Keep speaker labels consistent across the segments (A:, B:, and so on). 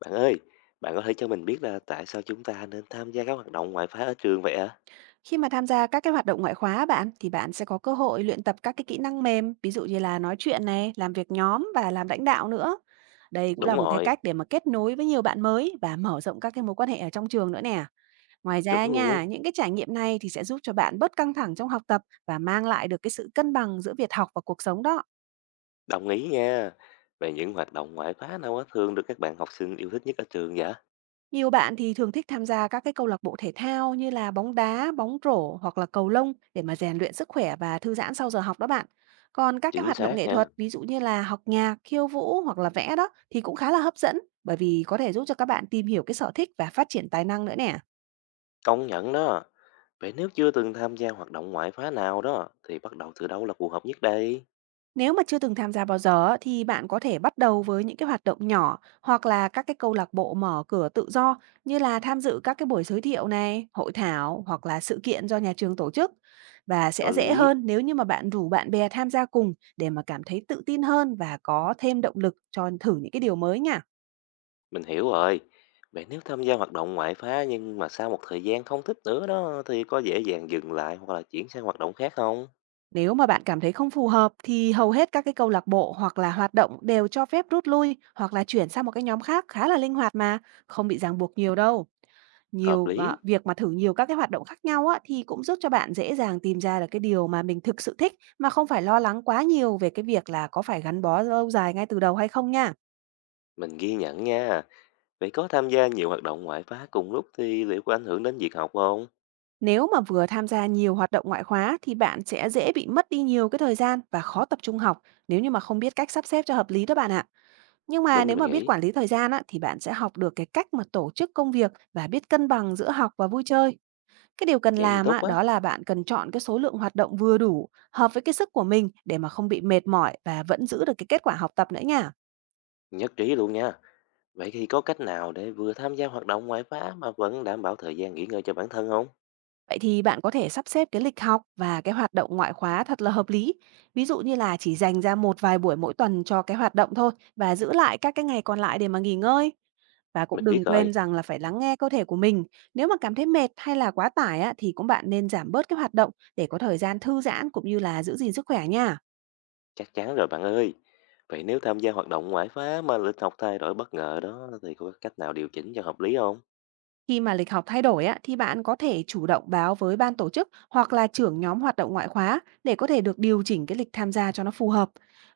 A: Bạn ơi, bạn có thể cho mình biết là tại sao chúng ta nên tham gia các hoạt động ngoại khóa ở trường vậy ạ?
B: Khi mà tham gia các cái hoạt động ngoại khóa á bạn, thì bạn sẽ có cơ hội luyện tập các cái kỹ năng mềm, ví dụ như là nói chuyện này, làm việc nhóm và làm lãnh đạo nữa. Đây cũng
A: Đúng
B: là một cái
A: rồi,
B: cách để mà kết nối với nhiều bạn mới và mở rộng các cái mối quan hệ ở trong trường nữa nè. Ngoài
A: chuẩn
B: ra
A: luôn,
B: nha, những cái trải nghiệm này thì sẽ giúp cho bạn bớt căng thẳng trong học tập và mang lại được cái sự cân bằng giữa việc học và cuộc sống đó.
A: đồng ý nha. Vậy những hoạt động ngoại khóa nào á thường được các bạn học sinh yêu thích nhất ở trường vậy?
B: Nhiều bạn thì thường thích tham gia các cái câu lạc bộ thể thao như là bóng đá, bóng rổ hoặc là cầu lông để mà rèn luyện sức khỏe và thư giãn sau giờ học đó bạn. Còn các cái
A: Chính
B: hoạt động
A: xác
B: nghệ
A: nha,
B: thuật, ví dụ như là học nhạc, khiêu vũ hoặc là vẽ đó thì cũng khá là hấp dẫn, bởi vì có thể giúp cho các bạn tìm hiểu cái sở thích và phát triển tài năng nữa nè.
A: công nhận đó. Vậy nếu chưa từng tham gia hoạt động ngoại khóa nào đó, thì bắt đầu từ đâu là phù hợp nhất đây?
B: Nếu mà chưa từng tham gia bao giờ á, thì bạn có thể bắt đầu với những cái hoạt động nhỏ hoặc là các cái câu lạc bộ mở cửa tự do, như là tham dự các cái buổi giới thiệu này, hội thảo hoặc là sự kiện do nhà trường tổ chức, và
A: Có
B: sẽ dễ
A: lý,
B: hơn nếu như mà bạn rủ bạn bè tham gia cùng để mà cảm thấy tự tin hơn và có thêm động lực cho thử những cái điều mới nha.
A: mình hiểu rồi. Vậy nếu tham gia hoạt động ngoại khóa nhưng mà sau một thời gian không thích nữa đó, thì có dễ dàng dừng lại hoặc là chuyển sang hoạt động khác không?
B: Nếu mà bạn cảm thấy không phù hợp thì hầu hết các cái câu lạc bộ hoặc là hoạt động đều cho phép rút lui hoặc là chuyển sang một cái nhóm khác khá là linh hoạt mà, không bị ràng buộc nhiều đâu.
A: Hợp lý,
B: Việc mà thử nhiều các cái hoạt động khác nhau á, thì cũng giúp cho bạn dễ dàng tìm ra được cái điều mà mình thực sự thích, mà không phải lo lắng quá nhiều về cái việc là có phải gắn bó lâu dài ngay từ đầu hay không nha.
A: mình ghi nhận nha. Vậy có tham gia nhiều hoạt động ngoại khóa cùng lúc thì liệu có ảnh hưởng đến việc học không?
B: Nếu mà vừa tham gia nhiều hoạt động ngoại khóa thì bạn sẽ dễ bị mất đi nhiều cái thời gian và khó tập trung học, nếu như mà không biết cách sắp xếp cho hợp lý đó bạn ạ. Nhưng mà
A: Đúng như
B: nếu
A: mình
B: mà biết
A: nghĩ.
B: quản lý thời gian á, thì bạn sẽ học được cái cách mà tổ chức công việc và biết cân bằng giữa học và vui chơi. Cái điều cần
A: Vậy thì
B: làm
A: tốt
B: á,
A: quá.
B: đó là bạn cần chọn cái số lượng hoạt động vừa đủ, hợp với cái sức của mình để mà không bị mệt mỏi và vẫn giữ được cái kết quả học tập nữa nha.
A: Nhất trí luôn nha. Vậy thì có cách nào để vừa tham gia hoạt động ngoại khóa mà vẫn đảm bảo thời gian nghỉ ngơi cho bản thân không?
B: Vậy thì bạn có thể sắp xếp cái lịch học và cái hoạt động ngoại khóa thật là hợp lý. Ví dụ như là chỉ dành ra một vài buổi mỗi tuần cho cái hoạt động thôi và giữ lại các cái ngày còn lại để mà nghỉ ngơi. Và cũng
A: Mình
B: đừng
A: biết
B: quên
A: rồi.
B: rằng là phải lắng nghe cơ thể của mình. Nếu mà cảm thấy mệt hay là quá tải á, thì cũng bạn nên giảm bớt cái hoạt động để có thời gian thư giãn cũng như là giữ gìn sức khỏe nha.
A: Chắc chắn rồi bạn ơi. Vậy nếu tham gia hoạt động ngoại khóa mà lịch học thay đổi bất ngờ đó thì có cách nào điều chỉnh cho hợp lý không?
B: Khi mà lịch học thay đổi á, thì bạn có thể chủ động báo với ban tổ chức hoặc là trưởng nhóm hoạt động ngoại khóa để có thể được điều chỉnh cái lịch tham gia cho nó phù hợp.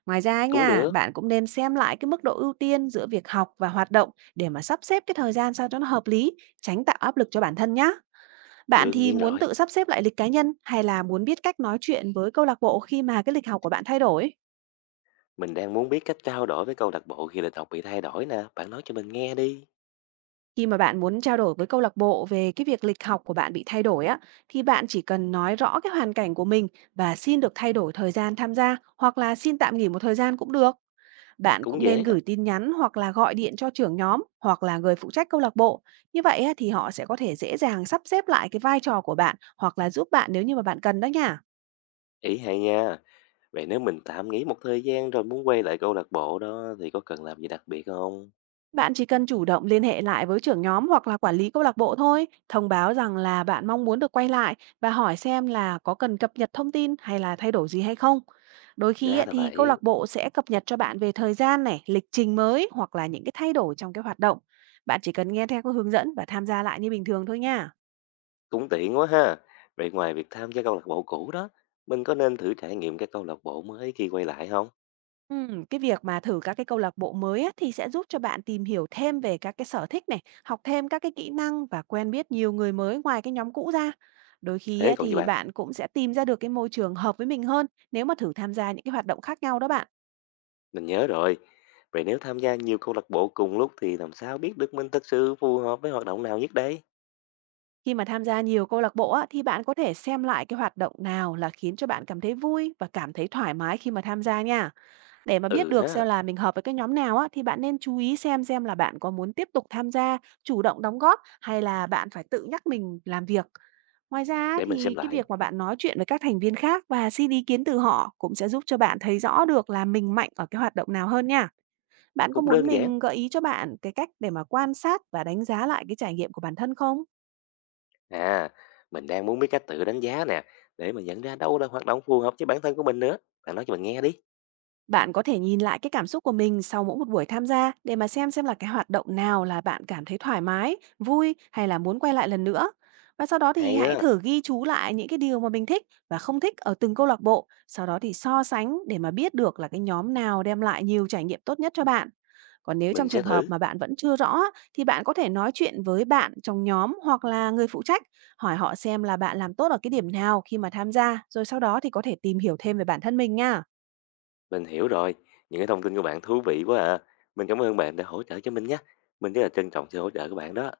B: Ngoài ra ấy
A: Cũng
B: nha,
A: được.
B: bạn cũng nên xem lại cái mức độ ưu tiên giữa việc học và hoạt động để mà sắp xếp cái thời gian sao cho nó hợp lý, tránh tạo áp lực cho bản thân nhá. Bạn
A: Đương
B: thì
A: nhiên
B: muốn
A: rồi.
B: tự sắp xếp lại lịch cá nhân hay là muốn biết cách nói chuyện với câu lạc bộ khi mà cái lịch học của bạn thay đổi?
A: Mình đang muốn biết cách trao đổi với câu lạc bộ khi lịch học bị thay đổi nè. Bạn nói cho mình nghe đi.
B: Khi mà bạn muốn trao đổi với câu lạc bộ về cái việc lịch học của bạn bị thay đổi á, thì bạn chỉ cần nói rõ cái hoàn cảnh của mình và xin được thay đổi thời gian tham gia hoặc là xin tạm nghỉ một thời gian cũng được. Bạn
A: Cũng
B: cũng nên
A: dễ đó.
B: gửi tin nhắn hoặc là gọi điện cho trưởng nhóm hoặc là người phụ trách câu lạc bộ. Như vậy á, thì họ sẽ có thể dễ dàng sắp xếp lại cái vai trò của bạn hoặc là giúp bạn nếu như mà bạn cần đó nha.
A: Ý hay nha. Vậy nếu mình tạm nghỉ một thời gian rồi muốn quay lại câu lạc bộ đó thì có cần làm gì đặc biệt không?
B: Bạn chỉ cần chủ động liên hệ lại với trưởng nhóm hoặc là quản lý câu lạc bộ thôi, thông báo rằng là bạn mong muốn được quay lại và hỏi xem là có cần cập nhật thông tin hay là thay đổi gì hay không. Đôi khi
A: Ra
B: ấy,
A: là
B: thì câu
A: vậy,
B: lạc bộ sẽ cập nhật cho bạn về thời gian này, lịch trình mới hoặc là những cái thay đổi trong cái hoạt động. Bạn chỉ cần nghe theo cái hướng dẫn và tham gia lại như bình thường thôi nha.
A: cũng tiện quá ha. Vậy ngoài việc tham gia câu lạc bộ cũ đó, mình có nên thử trải nghiệm các câu lạc bộ mới khi quay lại không?
B: Cái việc mà thử các cái câu lạc bộ mới á, thì sẽ giúp cho bạn tìm hiểu thêm về các cái sở thích này, học thêm các cái kỹ năng và quen biết nhiều người mới ngoài cái nhóm cũ ra. Đôi khi
A: Thế
B: á,
A: còn gì
B: thì
A: bạn?
B: bạn cũng sẽ tìm ra được cái môi trường hợp với mình hơn nếu mà thử tham gia những cái hoạt động khác nhau đó bạn.
A: Mình nhớ rồi. Vậy nếu tham gia nhiều câu lạc bộ cùng lúc thì làm sao biết được mình thật sự phù hợp với hoạt động nào nhất đây?
B: Khi mà tham gia nhiều câu lạc bộ á, thì bạn có thể xem lại cái hoạt động nào là khiến cho bạn cảm thấy vui và cảm thấy thoải mái khi mà tham gia nha. Để mà biết
A: Ừ
B: được xem
A: ha,
B: là mình hợp với cái nhóm nào á, thì bạn nên chú ý xem là bạn có muốn tiếp tục tham gia, chủ động đóng góp hay là bạn phải tự nhắc mình làm việc. Ngoài ra á,
A: để mình xem
B: thì cái
A: lại.
B: việc mà bạn nói chuyện với các thành viên khác và xin ý kiến từ họ cũng sẽ giúp cho bạn thấy rõ được là mình mạnh ở cái hoạt động nào hơn nha. Bạn có
A: Cũng
B: muốn
A: đơn giản.
B: mình gợi ý cho bạn cái cách để mà quan sát và đánh giá lại cái trải nghiệm của bản thân không?
A: À, mình đang muốn biết cách tự đánh giá nè, để mà nhận ra đâu là hoạt động phù hợp với bản thân của mình nữa. Bạn nói cho mình nghe đi.
B: Bạn có thể nhìn lại cái cảm xúc của mình sau mỗi một buổi tham gia để mà xem là cái hoạt động nào là bạn cảm thấy thoải mái, vui hay là muốn quay lại lần nữa. Và sau đó thì
A: Hay
B: hãy
A: á.
B: thử ghi chú lại những cái điều mà mình thích và không thích ở từng câu lạc bộ, sau đó thì so sánh để mà biết được là cái nhóm nào đem lại nhiều trải nghiệm tốt nhất cho bạn. Còn nếu trong
A: Mình sẽ
B: trường hợp
A: thử,
B: mà bạn vẫn chưa rõ á, thì bạn có thể nói chuyện với bạn trong nhóm hoặc là người phụ trách, hỏi họ xem là bạn làm tốt ở cái điểm nào khi mà tham gia, rồi sau đó thì có thể tìm hiểu thêm về bản thân mình nha.
A: mình hiểu rồi. Những cái thông tin của bạn thú vị quá à. Mình cảm ơn bạn đã hỗ trợ cho mình nhé. Mình rất là trân trọng sự hỗ trợ của bạn đó.